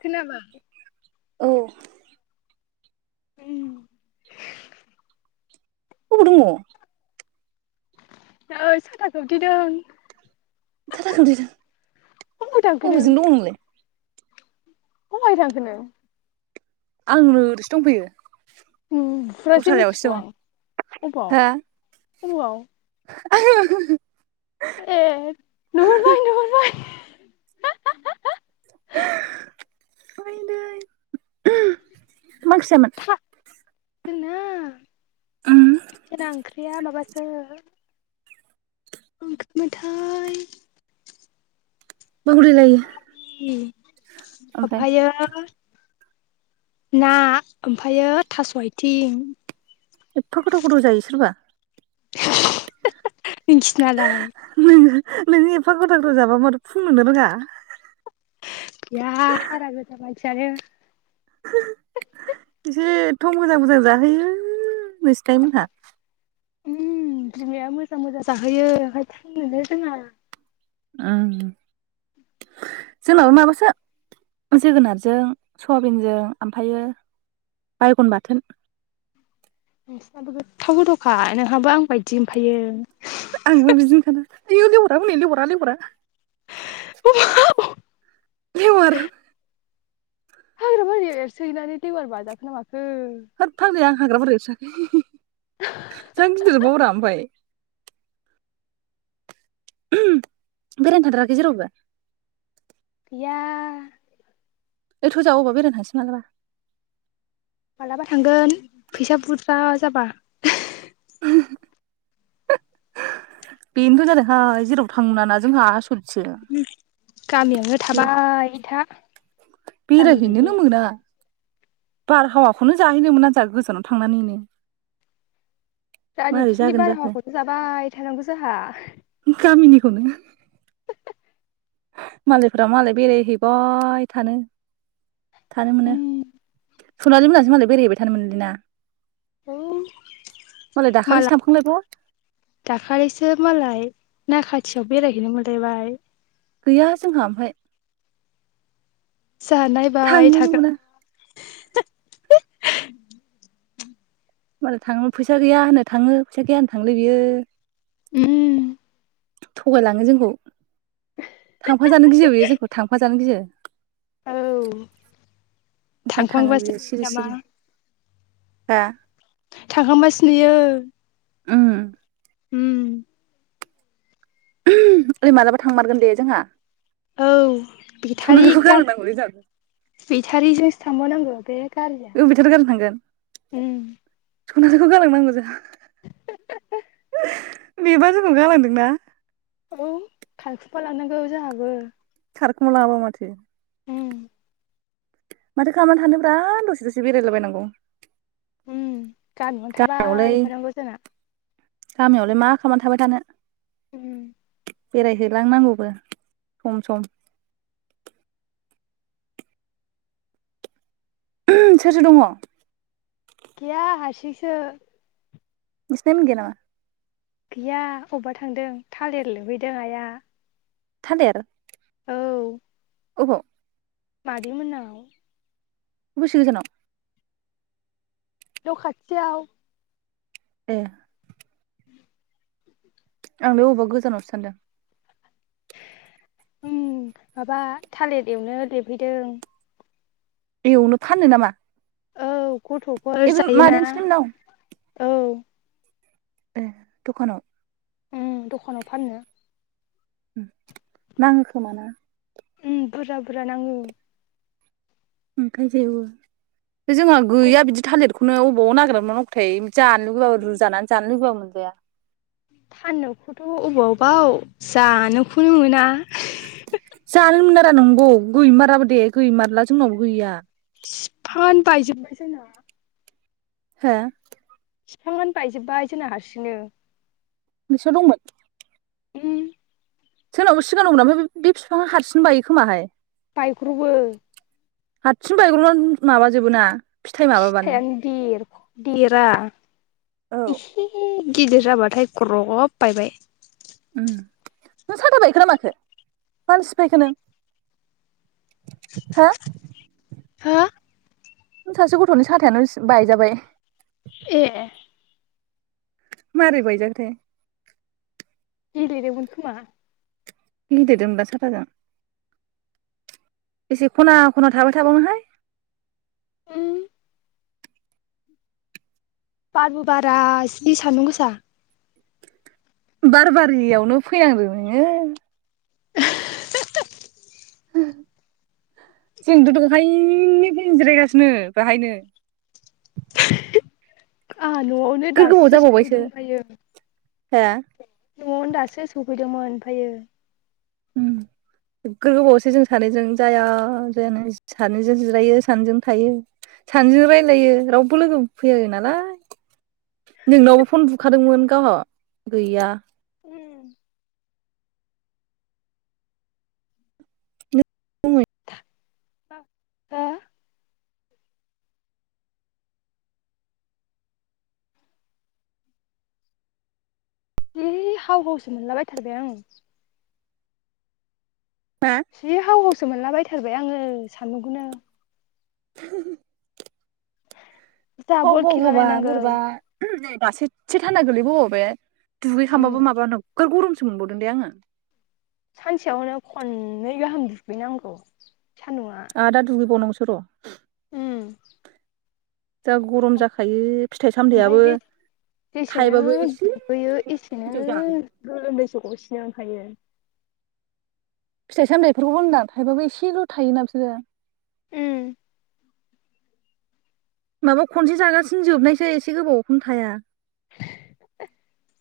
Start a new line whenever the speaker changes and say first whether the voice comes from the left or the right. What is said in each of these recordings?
left: खोनाबाय।
right: औ
left: उम
right: अबाव दङ?
left: नै साथा खोबथेदों।
right: साथा खोबथेदों
left: अबाव थांखो
right: अबेजों दं नोंलाय?
left: अबाव थांखो नों?
right: आं नो ओरैसो दंफैयो।
left: नुहरासो
right: दस्रायावसो
left: मिथिगौ
right: दं
left: आं अबाव
right: हा
left: [unintelligible]
right: [unintelligible]
left: ए नुहुरबाय नुहुरबाय।
right: आयदै मा ओंख्रि
left: था
right: जायामोन?
left: जोंना
right: उम
left: जोंना आंख्रिया माबासो ओंख्रि मोन थाय
right: बाव लायलायो
left: आमफायो ना ओमफायो थास' आथिं
right: एफफा गोदाव गोथाव जायो सोरबा
left: नोंसिनालाय
right: नोंओ नोंनि एफा गोथाव गोथाव जाबाबो माथो फुंनो नो रोङा।
left: गैया हारा गोजा मानसियानो
right: एसेथ' मोजां मोजां जाहोयो नोंसिनि आयमोनहा।
left: ओम बिमाया मोजां मोजां जाहोयो ओंखाय थां नोनो रोङा
right: ओम जोंनाबो माबासो जोगोनारजों सयाबिनजों ओमफायो बायगन बाथोन।
left: नोंसिनाबो गोथाव गोथावखा नोंहाबो आं बायदि ओमफायो
right: आंबो बिदिनोखा आइयो लेवारा हनै लेवारा लेवारा
left: [unintelligible]
right: लेवार
left: हाग्रा बारिआव एरसोहैनानै लेवार बाजाखो ना माखो
right: होद फाग्लाया आं [unintelligible] जा गिदिर बाव रा ओमफाय ओम बेरायनो थांथाराखै जेरावबो?
left: गैया
right: ओइ थ' जोंहा बेरायनो थांसै मालाबा
left: मालाबा थांगोन फैसा बुरजा जाबा
right: बेनोथ' जादोंहाय जेरावबो थांनो मोना ना जोंहा आसरिथ
left: गामियावनो थाबाय था गामि बायदि
right: बेरायहैनोनो मोना बारहावाखौनो जाहैनोमोना जाह गोजानाव थांनानैनो
left: गारि
right: मारै
left: खिफिनि
right: जागोन जाखो
left: बारहावाखौसो जाबाय थानांगौ जोंहा
right: [unintelligible] मालायफोरा मालाय बेरायहैबाय थानो थानो मोनो।
left: उम
right: सनालि मोनासो मालाय बेरायहैबाय थानो मोनोलै ना?
left: औ
right: मालाय दाखालिसो
left: माला
right: थांखांलायबाय
left: दाखालिसो मालाय ना खाथियाव बेरायहैनो मोनलायबाय
right: गैया जोंहा ओमफाय
left: जा नायबाय थागोन [unintelligible]
right: होमबालाय थाङो फैसा गैया होनो थाङो फैसा गैया होनो थांलै बियो
left: उम
right: थगायलाङो जोंखौ थांफाजानो गियो बेयो जोंखौ थांफा जानो गियो
left: औ
right: ओंखायनो थाङो
left: थांखांबासो
right: बियो सिरि
left: नामा
right: सिरि हा
left: थांखांबासो नुयो
right: उम
left: हम
right: ओइ मालाबा थांमारगोन दे जोंहा।
left: औ बेटारि
right: सनालिखौ
left: गारि
right: गालांनांगौलै जों
left: बेटारिजोंसो थांबावनांगौ बे गारिया
right: बबेथार
left: उम
right: सनाखौ गालांनांगौ जोंहा [unintelligible]
left: [unintelligible]
right: बेबा जोंखौ गालांदोंना।
left: औ खारखुमा लानांगौ जोंहाबो।
right: खारखोमालांआबा माथो।
left: उम
right: माथो खालामनानै थानोब्रा दसे-दसे बेरायलाबायनांगौ।
left: उम गामि आवनो
right: गामियावलाय
left: थाबाय थानांगौ जोङा।
right: गामियावलाय मा खामनानै थाबाय थानो।
left: उम
right: बेरायहोलांनांगौबो सम-सम। सोर-सोर दङ।
left: गैया हारसिंसो।
right: नोंसिनि आइ मोन गोया नामा?
left: गैया औबा थांदों थालिर लुहैदों आइआ।
right: थालेर। ओबाव?
left: मादै मोनाव।
right: बेसे गोजानाव?
left: न' खाथियाव।
right: ए। आंलाय औबा गोजानावसो सानदों।
left: उम माबा थालित एवनो [unintelligible] हैदों।
right: एवनो फान्नो नामा?
left: औ गथ'फोर
right: ए बे
left: जायोना।
right: मादैनिसोलै मोननाव
left: औ।
right: ए दखानाव।
left: उम दखानाव फाननो।
right: उम नाङो खोमा ना?
left: उम बुरजा-बुरजा नाङो।
right: ओमफ्राय जेवो। बे जोंहा
left: गथ'
right: गैया बिदि थालिर। खौनो अबाव नागिरदना मोनबाव नांगौ थाय। जानो लुगैबाबो रुजानान जानो लुगैबाबो मोन गैया।
left: फाननोखौथ' अबावबाव जानोखौनो मोना।
right: जानो मोनारा नंगौ गैमाराबो दे गैमारला जोंनावबो गैया।
left: फिफांआनो बायजोबबाय जोंना।
right: हो?
left: फिफांआनो बायजोब्बाय जोंना हारसिंनो।
right: नोंसिनाव दंमोन?
left: उम।
right: जोंनाव बो सिगां दंमोन ओमफाय बे फिफांआ हारसिंनो बायो खोमाहाय।
left: बायग्रबो।
right: हातसिं बायग्र'नानै माबाजोबो ना। फिथाइ माबाबानो
left: फिथायानो देर देरा।
right: औ
left: एसे गिदिर जाबाथाय ग्रब बायबाय।
right: उम नों साथा बायखोना माखो मानो सिफायखो नों हो?
left: हो
right: सासे गथ'नि साथायानो बायजाबाय।
left: ए।
right: मारै बायजाखोथाय।
left: गेलेदोंमोन खोमा।
right: गेलेदोंबा साथाजों बेसे खना खना थाबाय थाबावनोहाय।
left: ओम। बारबो बारा जि सान्दुं गोसा।
right: बारबारियावनो फैनांदों नोङो। जोंथ' दंहायनिफ्राय जिरायगासिनो बाहायनो।
left: आंहा न'आवनो
right: नोगोर गोबाव
left: दासो
right: जाबावबायसो
left: सोवफैदों
right: हो
left: ओमफायु न'आवनो दासो सौफै फैदोंमोन ओमफ्रायो
right: उम नोगोर गोबावसै जों सानैजों जाया जायानो सानैजों जिरायो सानैजों थायो सानैजों रायलायो रावबो लोगो फैयाबो नालाय नोंनावबो फन बुखादोंमोन गावहा गैया।
left: हो
right: उम।
left: हो है हाव हावसो मोनलाबायथारबाय आं।
right: नोंना
left: जि हाव हावसो मोनलाबायथार बाय आङो सानदुंखोनो।
right: [unintelligible]
left: जा
right: हाव
left: बल
right: हाव
left: खेला
right: हावबा
left: नायनांगौ
right: बोरैबा। दासो एसे थान्दा गोलैबोबावबाय‌
left: उम
right: दुगैखांबाबो माबा नब गोर गरमसो मोनबावदों दे आङो।
left: सानसेयावनो खननै गाहाम दुगैनांगौ। सान्दुङा
right: आ‌ दा दुुगै बावनांगौसो। र'
left: उम।
right: जा गरम जाखायो। फिथाइ
left: ओमफ्राय
right: सामथायाइयाबो
left: जेसेनो
right: थाइबाबो एसेल'
left: दुगैयो
right: थायो नालाय दा
left: एसेनो
right: बायदियाव जानो
left: गोलोमदैसो। गसेनो ओंखायो।
right: फिथाइ सामथाइफोरखौबो होनदां थाइबाबो एसेल' थायोना बिसोरो।
left: ओम।
right: माबा खनसे जागासिनो जोबनायसै एसे गोबावखौनो थाया।
left: [inaudible]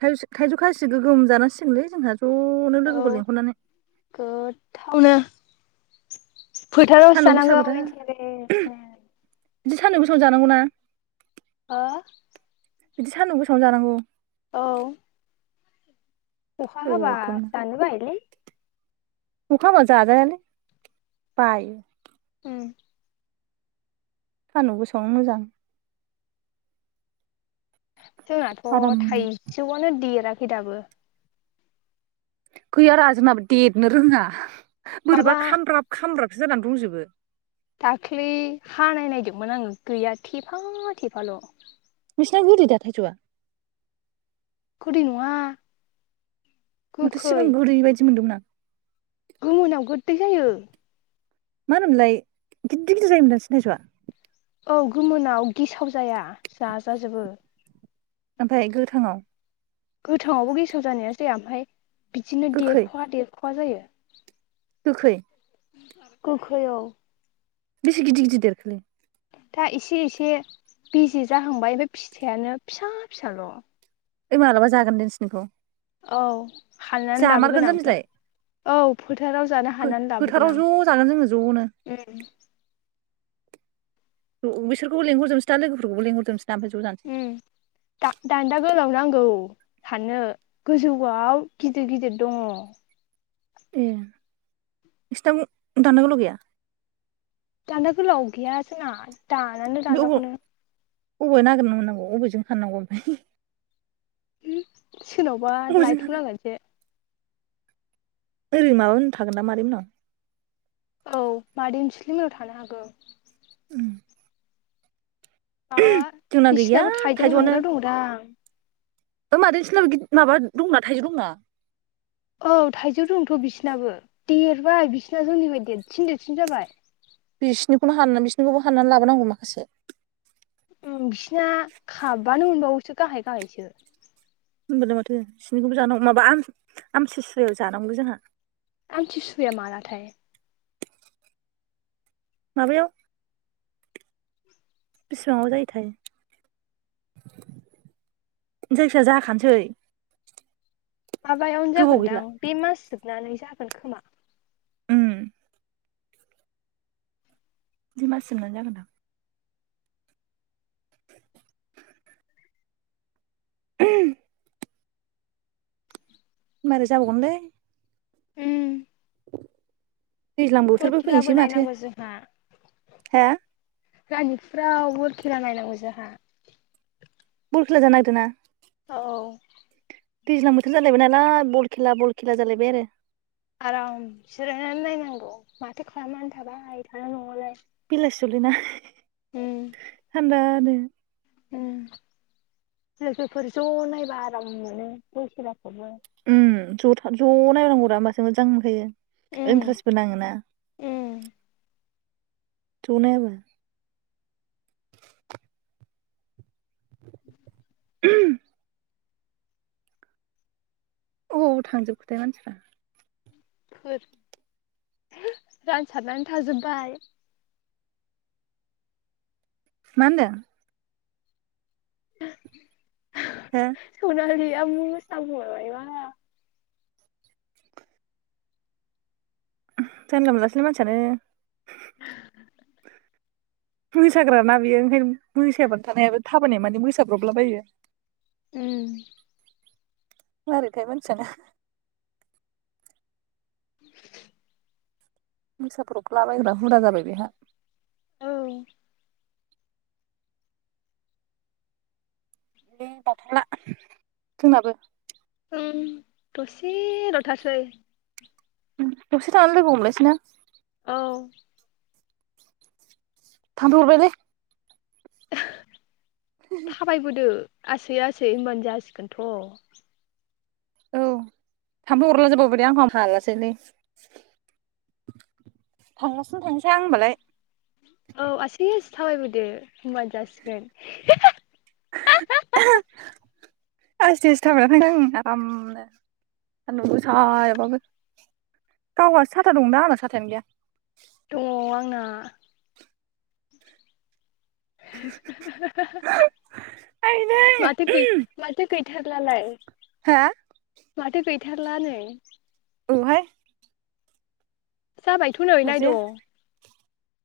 right: थायजौ थायजौ खायसे गोगोम जानांसिगोनलै जोंहा। ज'नो
left: औ
right: लोगोफोर लेंहरनानै।
left: गोथावनो फोथारावसो जानांगौ [unintelligible]
right: बिदि सान्दुं गोसायावनो जानांगौ ना।
left: हो
right: बिदि सान्दुं गोसाव जानांगौ
left: औ अखा हाबा
right: गोगोमनो
left: जानो बायोलै
right: अखा हाबा जाजायालै बायो
left: उम
right: सानदुं गोसायावनो मोजां
left: जोंनाथ
right: आराम
left: थाइजौआनो देराखै हिदाबो
right: गैया रा जोंनाबो देरनो रोंङा बोरैबा
left: माबा
right: खामब्राब खामब्राब सो जानानै दंजोबो
left: दाख्लै हानाय नायदोंमोन आंङो गैया थेफा थेफाल
right: नोंसिना गोदैदा थाइजौआ
left: गोदै नङा
right: माथो सिगां गोदै बायदि मोनदोंमोन आं।
left: गुमोनाव गोददै जायो।
right: मा होनोमोनलाय गिदिर -गिदिर जायोमोनदां नोंसोरनि थाइजौआ।
left: औ गोमोनाव गेसाव जाया जाजाजोबो।
right: ओमफ्राय गोथांआव।
left: गोथाङावबो गेसाव जानाया जाया ओमफ्राय बिदिनो
right: गोखै
left: देरखवा -देरखवा खहा जायो।
right: गोखै
left: गोखै औ।
right: बेसे गिदिर -गिदिर देरखोलै।
left: दा एसे- एसे बेजि जाहांबाय ओमफ्राय फिथाइ आनो फिसा- फिसाल'।
right: ओइ मालाबा जागोन नोंसोरनिखौ।
left: औ। हाननानै लाबोगोन आं
right: जामबिलाय
left: औ फोथाराव जानो हानानै
right: फोथाराव
left: लाबोगोन आं।
right: ज' जागोन जोङो ज'नो
left: अम
right: बिसोरखौ लेंहरजोबसै दा लोगोफोरखौबो लेंहरजोबसै
left: उम दा-दान्दा गोलाव नां औ हाननो गोजौआव गिदिर -गिदिर दङ।
right: ए नोंसिनाव दान्दा गोलाव गैया?
left: दान्दा गोलाव गैया जोंना। दानानो दान्दा खौनो।
right: बबे नागिरना मोननांगौ अबेजों हाननांगौ ओमफ्राय
left: सोरनावबा
right: अबेजों
left: लायथ
right: हानांगौ
left: नांगोनसो।
right: ओरैनो माबा मोननाव थागोन दा मादै मोननाव।
left: औ मादै अनसुलि मोननाव थानो हागौ। माबा
right: जोंना गैया
left: बिसिनाबो थाइजौ
right: थाइजौआनो
left: हानग्रा दंदां।
right: मादै सोरनाबो माबा दंना थाइजौ दंना।
left: औ थाइजौ दंथ' बिसिनाबो देरबाय बिसिना जोंनिफ्राय देरसिन -देरसिन जाबाय।
right: खौनो हाननानै बिसोरनिखौबो हाननानै लाबोनांगौ माखासे।
left: औ बिसिना खाबानो मोनबावोसो। गाहाय गाहायसो।
right: होनबालाय माथो बिसनिखौबो जानांगौ माबा आमसु सुआयाव जानांगौ जोंहा।
left: आमथि सुआया मालाथाय।
right: माबायाव बिसेबांआव जायोथाय जायखिया जाखानोसै
left: माबायावनो
right: गोबाव गैला
left: जागोनदां बे मास जोब जोबनानै जागोन खोमा।
right: उम। बे मास जोबनानै जागोनदां। [unintelligible] मारै जाबावगोनलै
left: ओम
right: दैज्लां बोथोरबो
left: खेलाबो
right: फैनोसै माथो
left: नायनांगौ जोंहा
right: हा?
left: रानिफुराव बल खेला नायनांगौ जोहा।
right: बल खेला जानो नागिरदोंना
left: औ
right: दैज्लां बोथोर जालायबाय नालाय बल खेला बल खेला जालायबाय आरो
left: आराम जिरायनानै नायनांगौ माथो खालामनानै थाबाय थानो न'आवलाय।
right: बेलासियावलैना थान्दा नो
left: ओम लोगोफोर ज' नायबा आराम मोनो [unintelligible] [unintelligible]
right: उम ज' थ' ज' नायनांगौरा होमबासो मोजां मोनखायो
left: उम
right: इन्टारेस्टबो नाङो ना
left: उम
right: थौ नायाबो [unintelligible] अबाव थांजोबखोथाय मानसिफ्रा
left: रानसारनानै थाजोबबाय
right: मा होन्दों?
left: [unintelligible]
right: हो
left: सनालि [unintelligible]
right: जानला मोनलासोलै मानसियानो
left: [unintelligible]
right: मोसाग्राना बेयो ओंखायनो मोसायाबानो थानो हाया थाबायनाया माने मोसाब्रबलाबायो
left: ओम
right: मारैथाय मोनसियानो
left: [inaudible]
right: मोसाब्रबला बायग्रा हुदा जाबाय बेहा
left: औ
right: बे बाथाला जोंनाबो
left: ओम दसे लथारसै
right: ओम दसे थानानै लोगो हमलायसैना
left: औ
right: थामफै अरबायलै
left: थाबाय बोदो आसै आसै होनबानो जासिगोनथ'
right: औ थाम्फै अरला जोबावबायदे आंखौ हालासोलै थांगलासिनो थांनोसै हां होनबालाय
left: औ आसै आसै थाबायबोदो होनबानो जासिगोन [unintelligible]
right: [unintelligible] आस्थे आस्थे थाबायाखै आं आरामनो सान्दुं गोसायावबाबो गावहासो साथा दं दा आंना सथायानो गैया
left: दङ आंना [unintelligible]
right: आइदै
left: माथो गै माथो गै थारलालाय
right: हा
left: माथो गै थारलानो
right: औहाय
left: जाबायथ' नै नायद'
right: हरजाया।